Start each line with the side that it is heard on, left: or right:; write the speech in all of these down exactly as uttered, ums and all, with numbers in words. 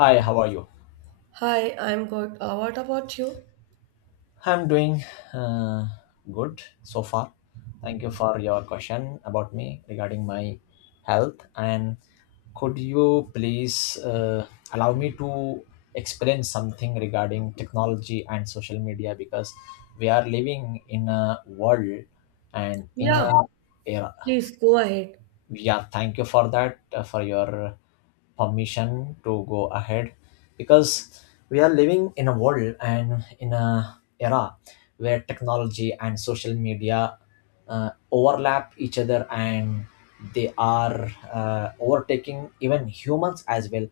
left: Hi, how are you?
right: Hi, I'm good. Uh, what about you?
left: I'm doing uh, good so far. Thank you for your question about me regarding my health. And could you please uh, allow me to explain something regarding technology and social media because we are living in a world and in
right: Yeah,
left: a era.
right: please go ahead.
left: Yeah, thank you for that, uh, for your permission to go ahead, because we are living in a world and in a era where technology and social media uh, overlap each other, and they are uh, overtaking even humans as well.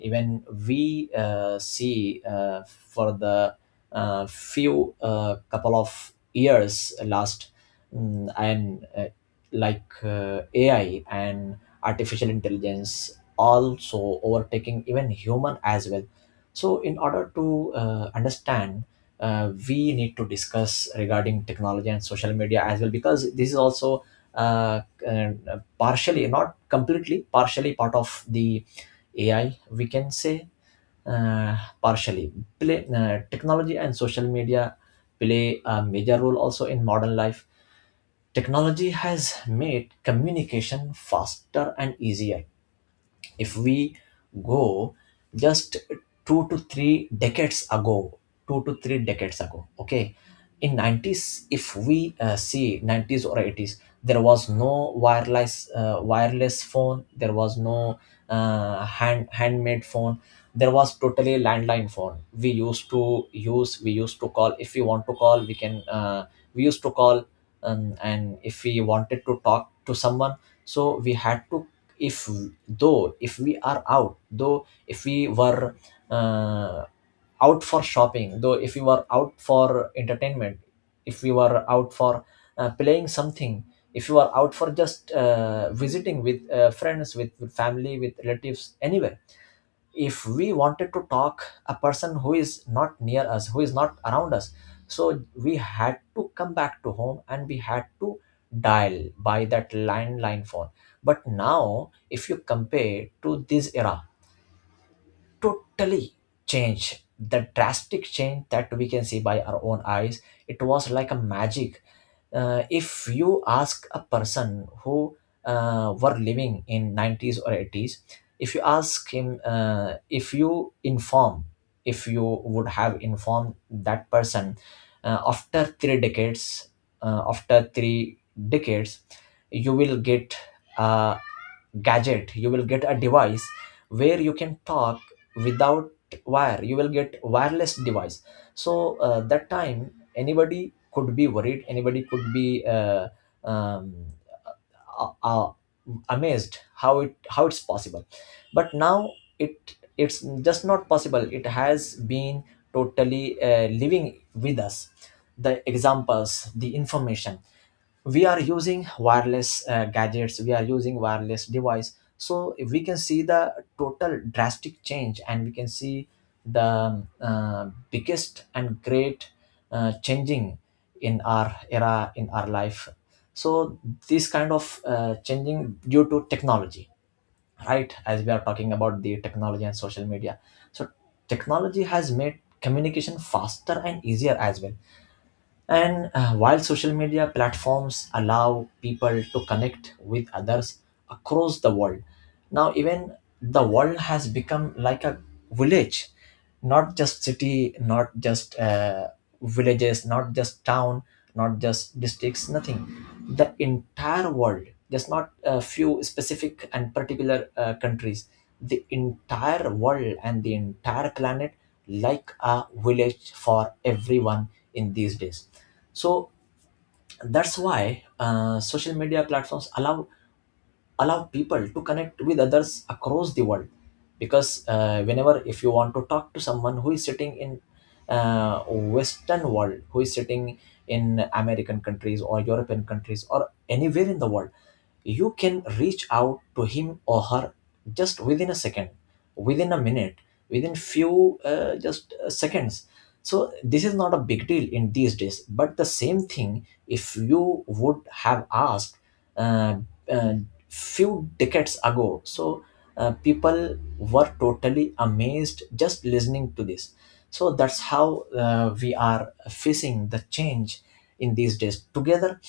left: Even we uh, see uh, for the uh, few uh, couple of years last, mm, and uh, like uh, A I and artificial intelligence also overtaking even human as well. So, in order to uh, understand, uh, we need to discuss regarding technology and social media as well, because this is also uh, uh, partially, not completely, partially part of the A I. We can say uh, partially. Play, uh, technology and social media play a major role also in modern life. Technology has made communication faster and easier. If we go just two to three decades ago, two to three decades ago, okay, in nineties, if we uh, see nineties or eighties, there was no wireless uh, wireless phone, there was no uh, hand handmade phone, there was totally landline phone we used to use. We used to call. If we want to call, we can, uh, we used to call um, and if we wanted to talk to someone, so we had to, if though if we are out, though if we were uh, out for shopping, though if you are out for entertainment, if you are out for uh, playing something, if you are out for just uh, visiting with uh, friends, with family, with relatives, anywhere, if we wanted to talk a person who is not near us, who is not around us, so we had to come back to home and we had to dial by that landline phone. But now, if you compare to this era, totally change, the drastic change that we can see by our own eyes. It was like a magic. Uh, if you ask a person who uh, were living in nineties or eighties, if you ask him, uh, if you inform if you would have informed that person uh, after three decades uh, after three decades, you will get a gadget, you will get a device where you can talk without wire. You will get wireless device. So uh, that time, anybody could be worried, anybody could be uh, um, uh, uh, amazed how it, how it's possible. But now it, it's just not possible. It has been totally uh, living with us, the examples, the information. We are using wireless uh, gadgets, we are using wireless device. So if we can see the total drastic change, and we can see the um, uh, biggest and great uh, changing in our era, in our life. So this kind of uh, changing due to technology, right? As we are talking about the technology and social media, so technology has made communication faster and easier as well, and uh, while social media platforms allow people to connect with others across the world. Now even the world has become like a village, not just city, not just uh, villages, not just town, not just districts, nothing. The entire world, just not a few specific and particular uh, countries, the entire world and the entire planet like a village for everyone in these days. So that's why uh, social media platforms allow allow people to connect with others across the world, because uh, whenever, if you want to talk to someone who is sitting in uh, western world, who is sitting in american countries or european countries or anywhere in the world, you can reach out to him or her just within a second, within a minute, within few uh, just uh, seconds. So this is not a big deal in these days. But the same thing, if you would have asked uh, uh, few decades ago, so uh, people were totally amazed just listening to this. So that's how uh, we are facing the change in these days together.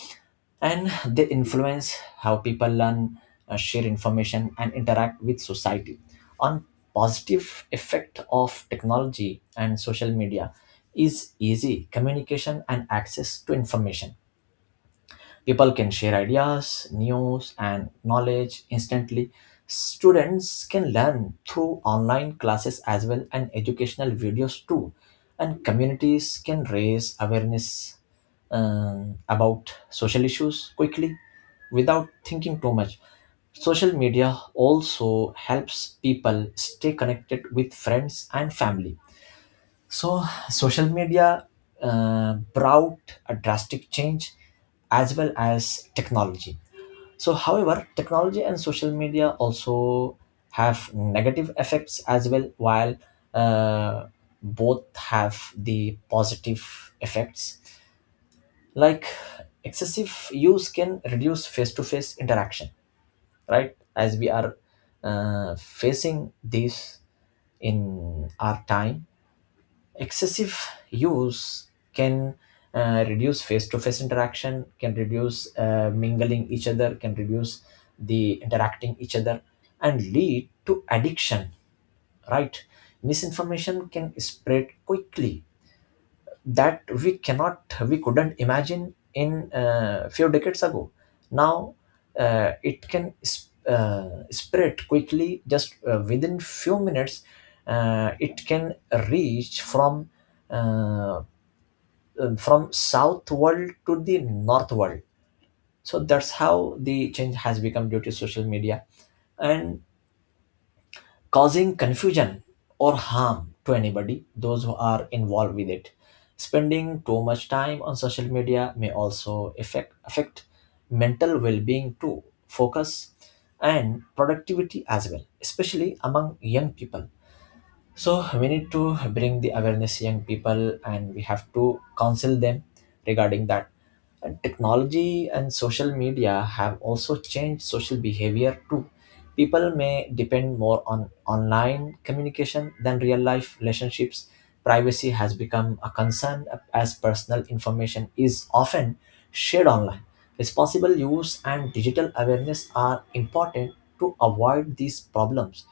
left: And they influence how people learn, uh, share information, and interact with society. On positive effect of technology and social media is easy communication and access to information. People can share ideas, news, and knowledge instantly. Students can learn through online classes as well and educational videos too. And communities can raise awareness um, about social issues quickly, without thinking too much. Social media also helps people stay connected with friends and family. So, social media uh, brought a drastic change as well as technology. So, however, technology and social media also have negative effects as well, while uh, both have the positive effects. Like excessive use can reduce face to face interaction, right? As we are uh, facing this in our time. Excessive use can uh, reduce face-to-face interaction, can reduce uh, mingling each other, can reduce the interacting each other, and lead to addiction, right? Misinformation can spread quickly, that we cannot, we couldn't imagine in uh, few decades ago. Now uh, it can sp- uh, spread quickly just uh, within few minutes. Uh, it can reach from uh, uh, from south world to the north world. So that's how the change has become due to social media, and causing confusion or harm to anybody, those who are involved with it. Spending too much time on social media may also affect, affect mental well being too, focus and productivity as well, especially among young people. So we need to bring the awareness young people, and we have to counsel them regarding that. And technology and social media have also changed social behavior too. People may depend more on online communication than real life relationships. Privacy has become a concern, as personal information is often shared online. Responsible use and digital awareness are important to avoid these problems.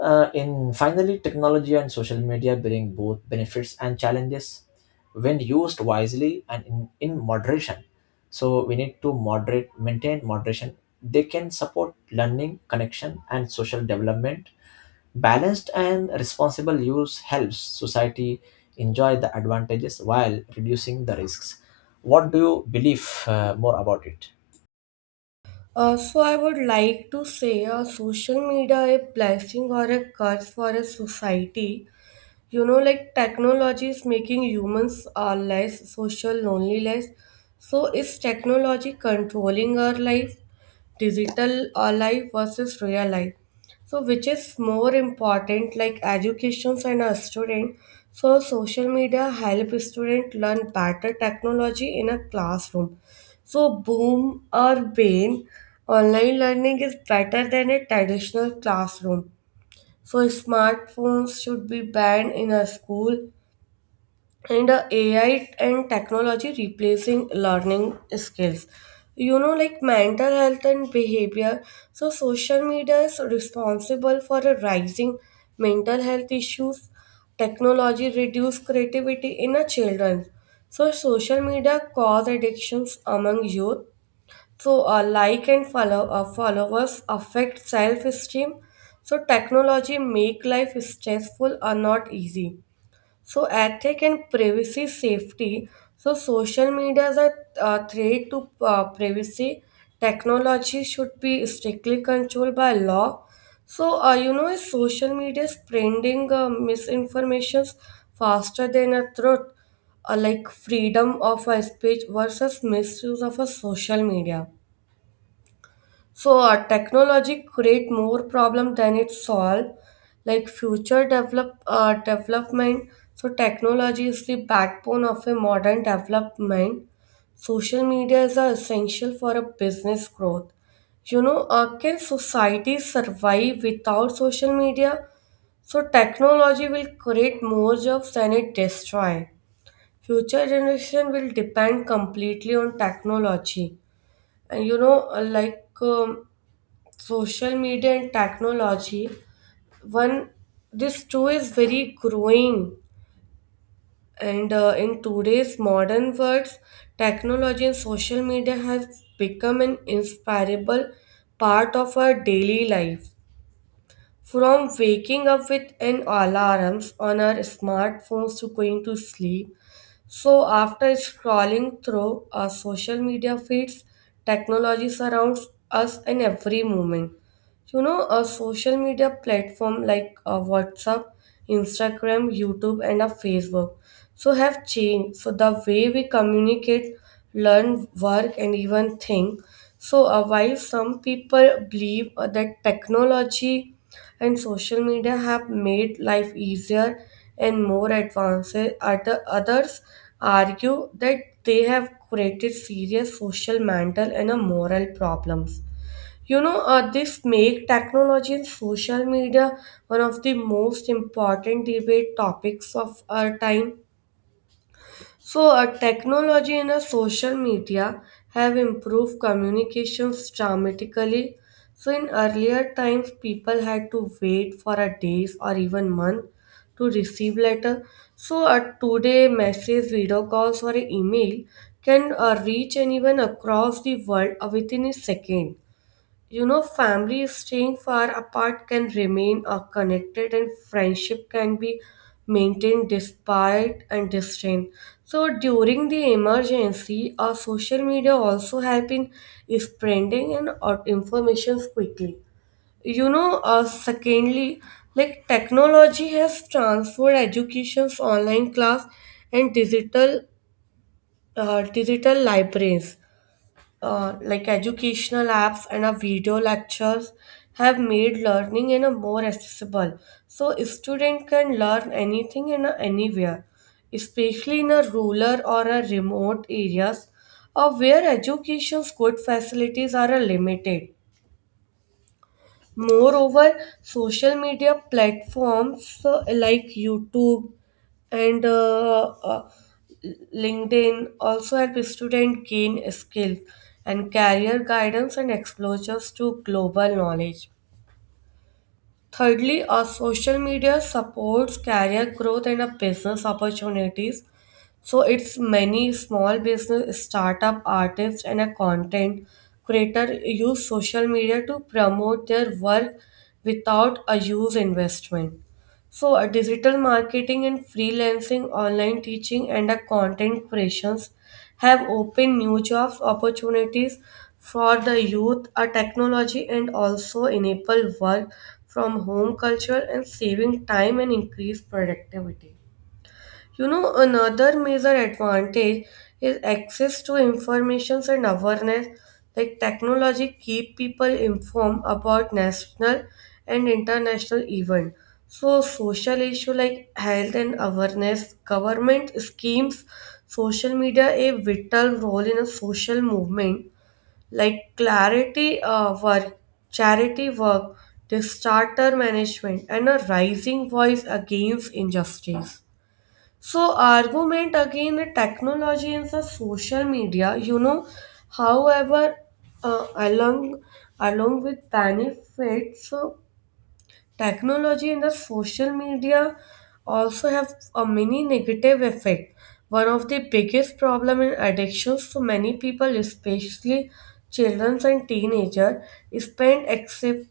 left: uh, In finally, technology and social media bring both benefits and challenges when used wisely and in, in moderation. So we need to moderate, maintain moderation. They can support learning, connection, and social development. Balanced and responsible use helps society enjoy the advantages while reducing the risks. What do you believe uh, more about it?
right: Uh, so I would like to say uh, social media a blessing or a curse for a society, you know, like technology is making humans are less social, lonely, less. So is technology controlling our life? Digital uh, life versus real life. So which is more important? Like educations and a student. So social media help student learn better, technology in a classroom. So boom or bane. Online learning is better than a traditional classroom. So smartphones should be banned in a school. And uh, A I and technology replacing learning skills. You know, like mental health and behavior. So social media is responsible for a rising mental health issues. Technology reduce creativity in a children. So social media cause addictions among youth. So, uh, like and follow uh, followers affect self-esteem. So, technology make life stressful or not easy. So, ethic and privacy safety. So, social media is a uh, threat to uh, privacy. Technology should be strictly controlled by law. So, uh, you know, is social media spreading uh, misinformations faster than a truth? Uh, like freedom of a speech versus misuse of a social media. So uh, technology create more problem than it solve. Like future develop uh, development. So technology is the backbone of a modern development. Social media is uh, essential for a business growth. You know, uh, can society survive without social media? So technology will create more jobs than it destroy. Future generation will depend completely on technology, and you know, uh, like. Um, social media and technology, one, this two is very growing. And uh, in today's modern world, technology and social media have become an inseparable part of our daily life, from waking up with an alarms on our smartphones to going to sleep. So after scrolling through our social media feeds, technology surrounds us in every moment. You know, a social media platform like uh, WhatsApp, Instagram, YouTube, and our Facebook so have changed. So the way we communicate, learn, work, and even think. So uh, while some people believe uh, that technology and social media have made life easier and more advanced. Other, others argue that they have created serious social, mental, and uh, moral problems. You know, uh, this make technology and social media one of the most important debate topics of our time. So, uh, technology and uh, social media have improved communications dramatically. So, in earlier times, people had to wait for a days or even month to receive letter. So, uh, today, message, video calls, or email can uh, reach anyone across the world uh, within a second. You know, families staying far apart can remain uh, connected and friendship can be maintained despite and distant. So during the emergency, uh, social media also help in spreading and uh, information quickly. You know, uh, secondly, like technology has transformed education's online class and digital uh, digital libraries, uh, like educational apps and uh, video lectures have made learning in a more accessible. So a student can learn anything and uh, anywhere, especially in a rural or a remote areas or where education's good facilities are uh, limited. Moreover, social media platforms uh, like YouTube and uh, uh, LinkedIn also help students gain skills and career guidance and exposures to global knowledge. Thirdly, our social media supports career growth and a business opportunities. So it's many small business, startup artists, and a content creator use social media to promote their work without a huge investment. So, a digital marketing and freelancing, online teaching, and a content creations have opened new jobs opportunities for the youth. A technology and also enable work from home culture and saving time and increase productivity. You know, another major advantage is access to information and awareness. Like technology keep people informed about national and international event. So social issue like health and awareness, government schemes, social media a vital role in a social movement. Like clarity uh, work, charity work, disaster management, and a rising voice against injustice. So argument again the technology and the social media, you know, however, uh, along along with benefits, so technology and the social media also have a many negative effect. One of the biggest problem in addictions for many people, especially children and teenagers, spend excessive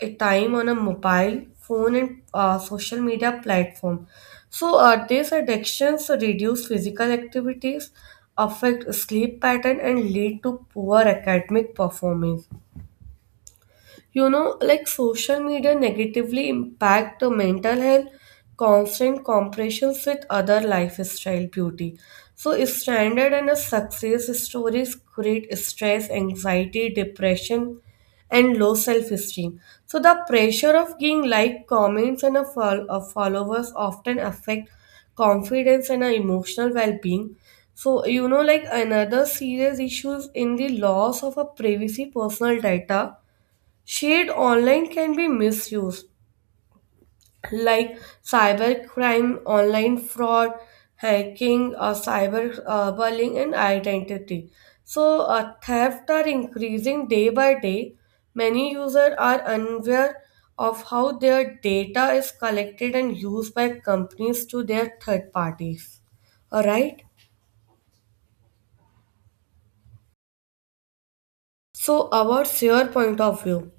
right: a time on a mobile phone and uh, social media platform. So uh, these addictions reduce physical activities, affect sleep pattern, and lead to poor academic performance. You know, like social media negatively impact the mental health, constant comparisons with other lifestyle beauty. So standard and a success stories create stress, anxiety, depression, and low self-esteem. So the pressure of getting like comments and a fol- of followers often affect confidence and a emotional well-being. So you know, like another serious issue is in the loss of a privacy, personal data. Shared online can be misused, like cybercrime, online fraud, hacking, uh, cyber uh, bullying, and identity. So, uh, theft are increasing day by day. Many users are unaware of how their data is collected and used by companies to their third parties. All right. So, our your point of view?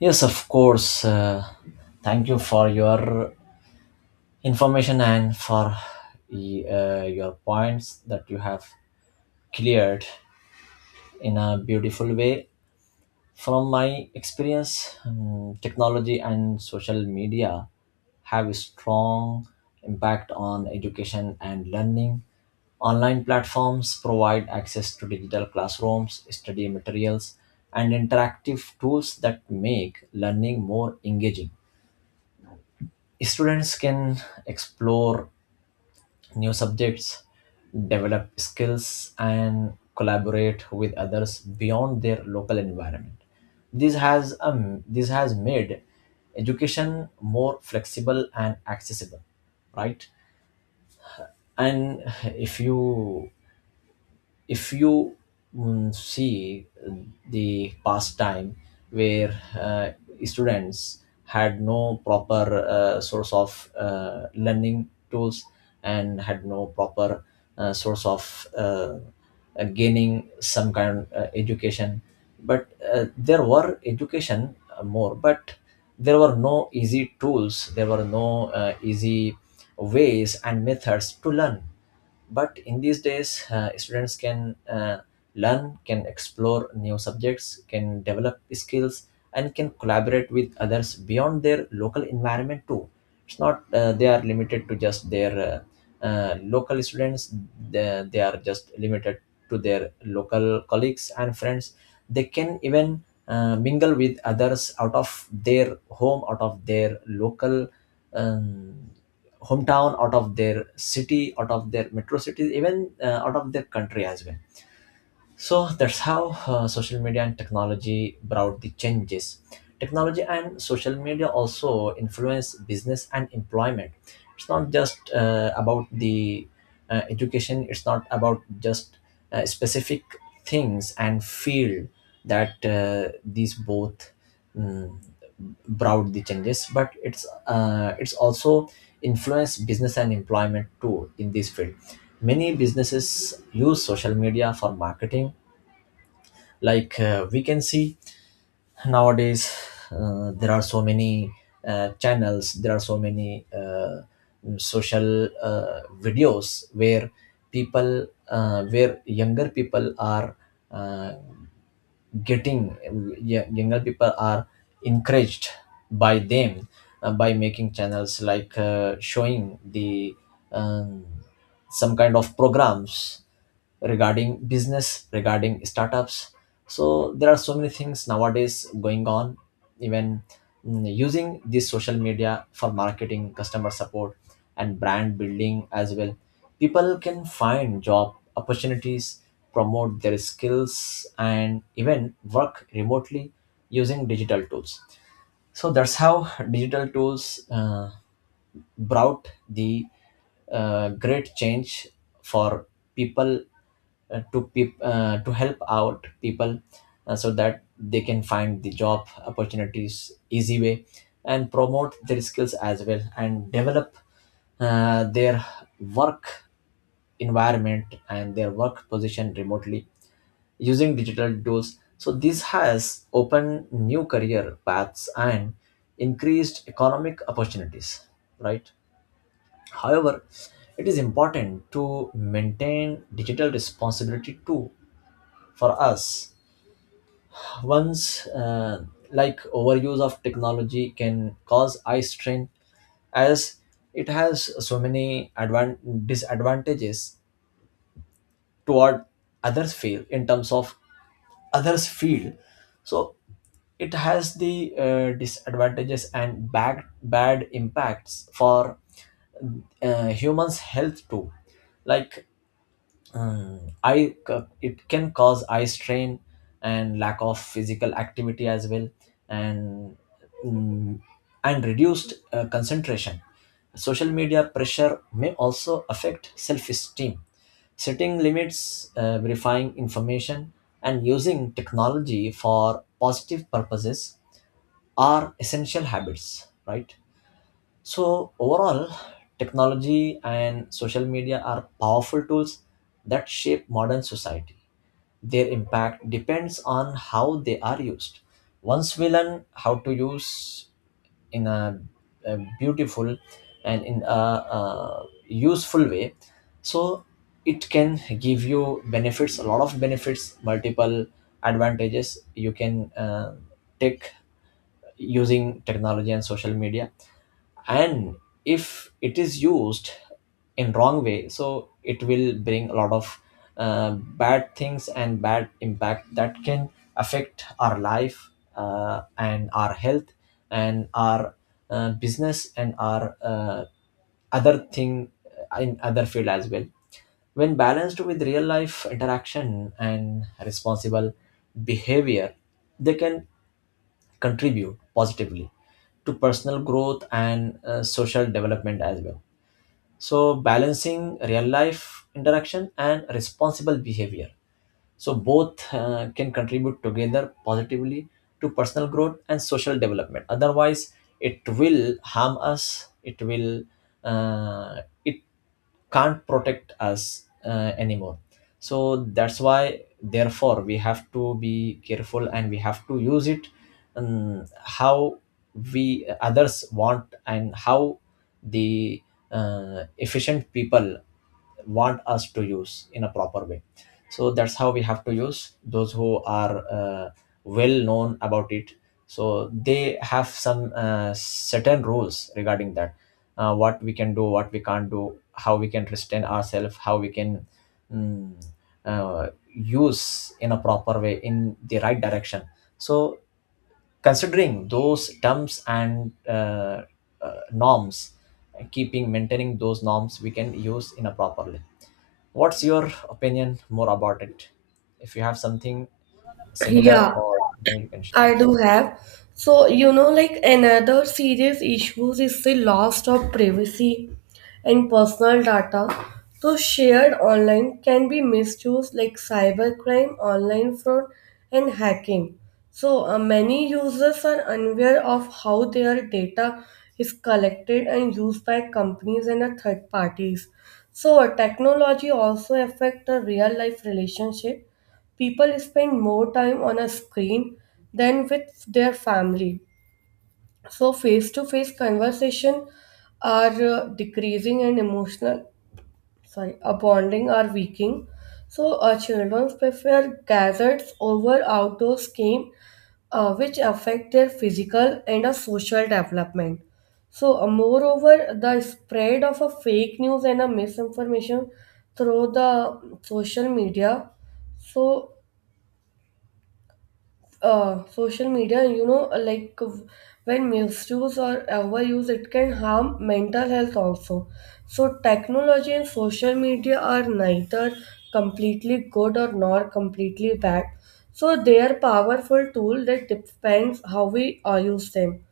left: Yes, of course. Uh, thank you for your information and for y- uh, your points that you have cleared in a beautiful way. From my experience, um, technology and social media have a strong impact on education and learning. Online platforms provide access to digital classrooms, study materials, and interactive tools that make learning more engaging. Students can explore new subjects, develop skills, and collaborate with others beyond their local environment. This has um, this has made education more flexible and accessible, right? And if you if you mm, see uh, the past time where uh, students had no proper uh, source of uh, learning tools, and had no proper uh, source of uh, uh, gaining some kind of uh, education. But uh, there were education uh, more, but there were no easy tools, there were no uh, easy ways and methods to learn. But in these days, uh, students can uh, learn, can explore new subjects, can develop skills, and can collaborate with others beyond their local environment too. It's not uh, they are limited to just their uh, uh, local students. They, they are just limited to their local colleagues and friends. They can even uh, mingle with others out of their home, out of their local um, hometown, out of their city, out of their metro cities, even uh, out of their country as well. So that's how uh, social media and technology brought the changes. Technology and social media also influence business and employment. It's not just uh, about the uh, education. It's not about just uh, specific things and field that uh, these both mm, brought the changes, but it's uh, it's also influenced business and employment too in this field. Many businesses use social media for marketing. Like uh, we can see nowadays uh, there are so many uh, channels, there are so many uh, social uh, videos where people uh, where younger people are uh, getting y- younger people are encouraged by them uh, by making channels, like uh, showing the um, some kind of programs regarding business, regarding startups. So there are so many things nowadays going on, even Mm, using this social media for marketing, customer support, and brand building as well. People can find job opportunities, promote their skills, and even work remotely using digital tools. So that's how digital tools uh, brought the uh, great change for people uh, to peop- uh, to help out people, uh, so that they can find the job opportunities easy way, and promote their skills as well, and develop uh, their work environment and their work position remotely using digital tools. So this has opened new career paths and increased economic opportunities, right? However, it is important to maintain digital responsibility too, for us. Once, uh, like overuse of technology can cause eye strain, as it has so many advan- disadvantages toward others feel, in terms of others feel. So it has the uh, disadvantages and bad bad impacts for uh, humans' health too. Like Mm, I c- it can cause eye strain and lack of physical activity as well, and mm, and reduced uh, concentration. Social media pressure may also affect self-esteem. Setting limits, uh, verifying information, and using technology for positive purposes are essential habits. Right. So, overall, technology and social media are powerful tools that shape modern society. Their impact depends on how they are used. Once we learn how to use in a, a beautiful and in a, a useful way, so it can give you benefits, a lot of benefits, multiple advantages you can uh, take using technology and social media. And if it is used in wrong way, so it will bring a lot of uh, bad things and bad impact that can affect our life, uh, and our health, and our uh, business, and our uh, other thing in other field as well. When balanced with real life interaction and responsible behavior, they can contribute positively to personal growth and uh, social development as well. So, balancing real life interaction and responsible behavior, so both uh, can contribute together positively to personal growth and social development. Otherwise, it will harm us. It will uh, it can't protect us uh, anymore. So that's why, therefore, we have to be careful, and we have to use it um, how we others want, and how the uh, efficient people want us to use in a proper way. So that's how we have to use, those who are uh, well known about it, so they have some uh, certain rules regarding that, uh, what we can do, what we can't do, how we can restrain ourselves, how we can mm, uh, use in a proper way in the right direction. So considering those terms and uh, uh, norms, keeping maintaining those norms, we can use in a properly. What's your opinion more about it? If you have something similar
right: Yeah,
left: or new, you can share.
right: I do have. So, you know, like another serious issues is the loss of privacy and personal data. So, shared online can be misused like cybercrime, online fraud, and hacking. So, uh, many users are unaware of how their data is collected and used by companies and uh, third parties. So, uh, technology also affect the real life relationship. People spend more time on a screen than with their family. So face to face conversation are uh, decreasing and emotional sorry, uh, bonding are weakening. So uh, children prefer gadgets over outdoors game, uh, which affect their physical and uh, social development. So, uh, moreover, the spread of a fake news and a misinformation through the social media, so uh, social media, you know, like uh, when misuse or overuse, it can harm mental health also. So, technology and social media are neither completely good or nor completely bad. So, they are powerful tool that depends how we uh, use them.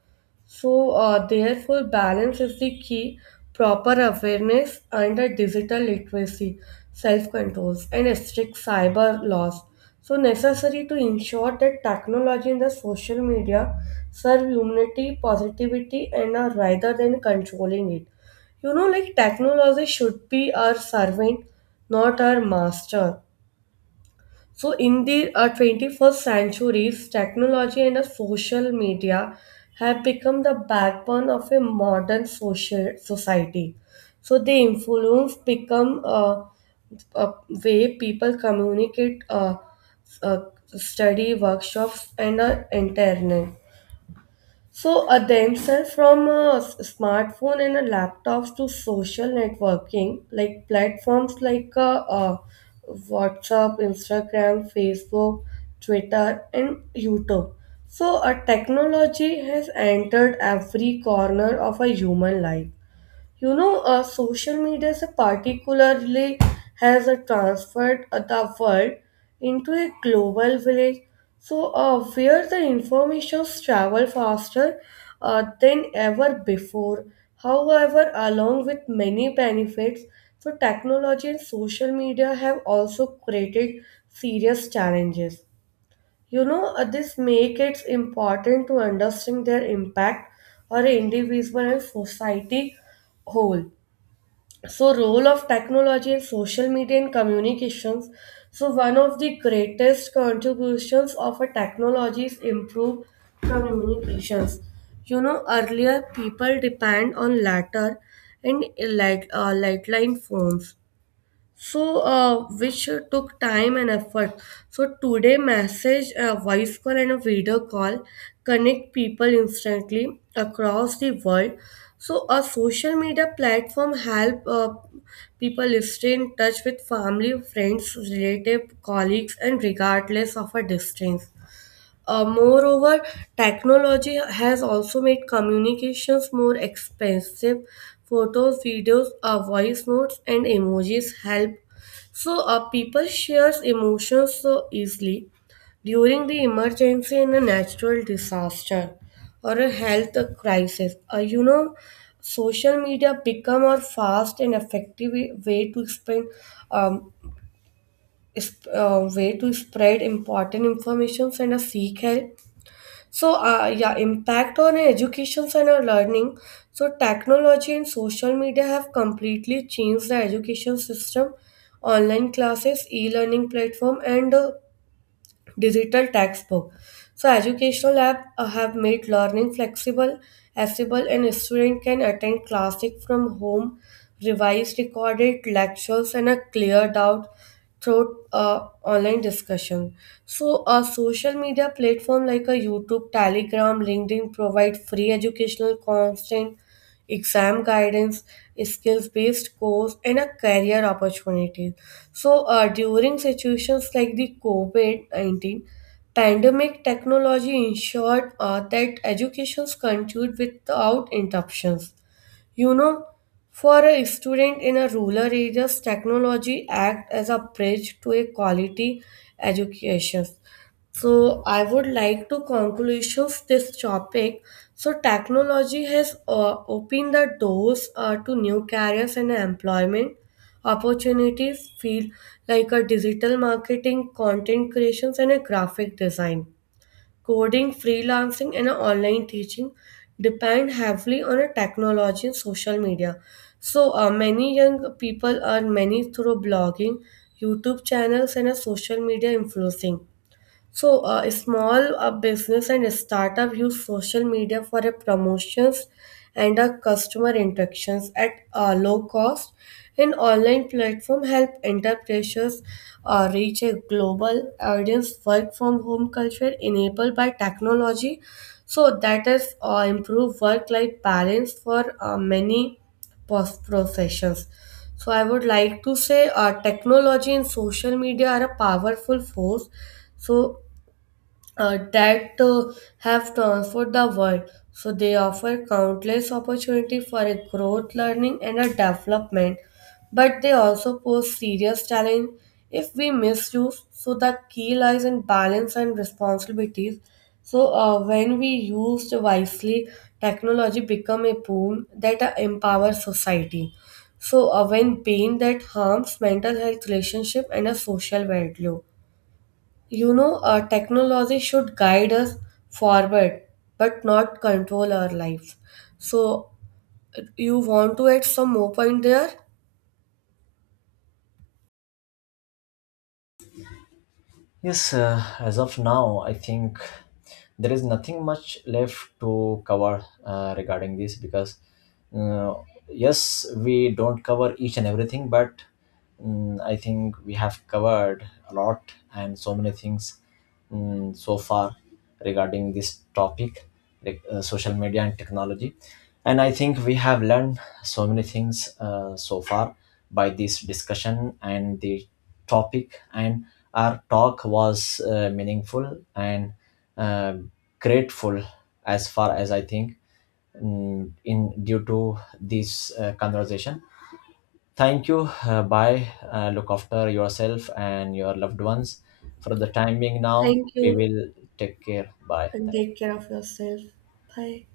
right: So, uh, therefore, balance is the key. Proper awareness and a digital literacy, self controls, and a strict cyber laws. So, necessary to ensure that technology and the social media serve humanity, positivity, and uh, rather than controlling it. You know, like technology should be our servant, not our master. So, in the uh, twenty-first centuries, technology and uh, social media have become the backbone of a modern social society. So, they influence become uh, a way people communicate, uh, uh, study, workshops, and uh, internet. So uh, themselves from a s- smartphone and a laptops to social networking, like platforms like uh, uh, WhatsApp, Instagram, Facebook, Twitter, and YouTube. So a technology has entered every corner of a human life. You know, uh, social media is a particularly has a transferred uh, the world into a global village. So, uh, where the informations travel faster uh, than ever before. However, along with many benefits, so technology and social media have also created serious challenges. You know, uh, this make it important to understand their impact on an individual and society whole. So role of technology in social media and communications. So one of the greatest contributions of a technology is improved communications. You know, earlier people depend on letter and like uh, light line phones, so uh, which took time and effort. So today message, a voice call, and a video call connect people instantly across the world. So a social media platform help uh, people stay in touch with family, friends, relative, colleagues, and regardless of a distance. Uh, moreover, technology has also made communications more expensive. Photos, videos, uh, voice notes, and emojis help. So, uh, people share emotions so easily during the emergency, in a natural disaster or a health crisis. Uh, you know, social media become a fast and effective way to spend, um, is uh, way to spread important information and uh, seek help. So, uh, yeah, impact on education and our learning. So, technology and social media have completely changed the education system. Online classes, e-learning platform, and uh, digital textbook. So educational apps uh, have made learning flexible, accessible, and a student can attend classic from home, revised recorded lectures, and a cleared out through uh, online discussion. So a social media platform like a YouTube, Telegram, LinkedIn provide free educational content, exam guidance, skills-based course, and a career opportunities. So uh, during situations like the COVID nineteen pandemic, technology ensured uh, that educations continued without interruptions. You know, for a student in a rural areas, technology act as a bridge to a quality education. So I would like to conclusions this topic. So technology has uh, opened the doors uh, to new careers and employment opportunities field like a digital marketing, content creations, and a graphic design. Coding, freelancing, and online teaching depend heavily on a technology and social media. So uh, many young people earn money through blogging, YouTube channels, and a social media influencing. So, uh, a small uh, business and a startup use social media for a promotions and a customer interactions at a low cost. An online platform help enterprises uh, reach a global audience. Work from home culture enabled by technology, so that is uh, improve work life balance for uh, many pos- professions. So I would like to say uh, technology and social media are a powerful force. So uh, that uh, have transformed the world. So they offer countless opportunity for a growth, learning, and a development. But they also pose serious challenge if we misuse. So the key lies in balance and responsibilities. So uh, when we used wisely, technology become a boon that uh, empowers society. So uh, when pain that harms mental health, relationship, and a social value. You know, uh, technology should guide us forward, but not control our life. So, you want to add some more point there?
left: Yes, uh, as of now, I think there is nothing much left to cover uh, regarding this, because, uh, yes, we don't cover each and everything, but mm, I think we have covered a lot and so many things mm, so far regarding this topic, like, uh, social media and technology. And I think we have learned so many things uh, so far by this discussion and the topic, and our talk was uh, meaningful and uh, grateful as far as I think, mm, in due to this uh, conversation. Thank you. Uh, bye. Uh, look after yourself and your loved ones. For the time being, now
right: Thank
left: we
right: you,
left: will take care. Bye.
right: and take care of yourself. Bye.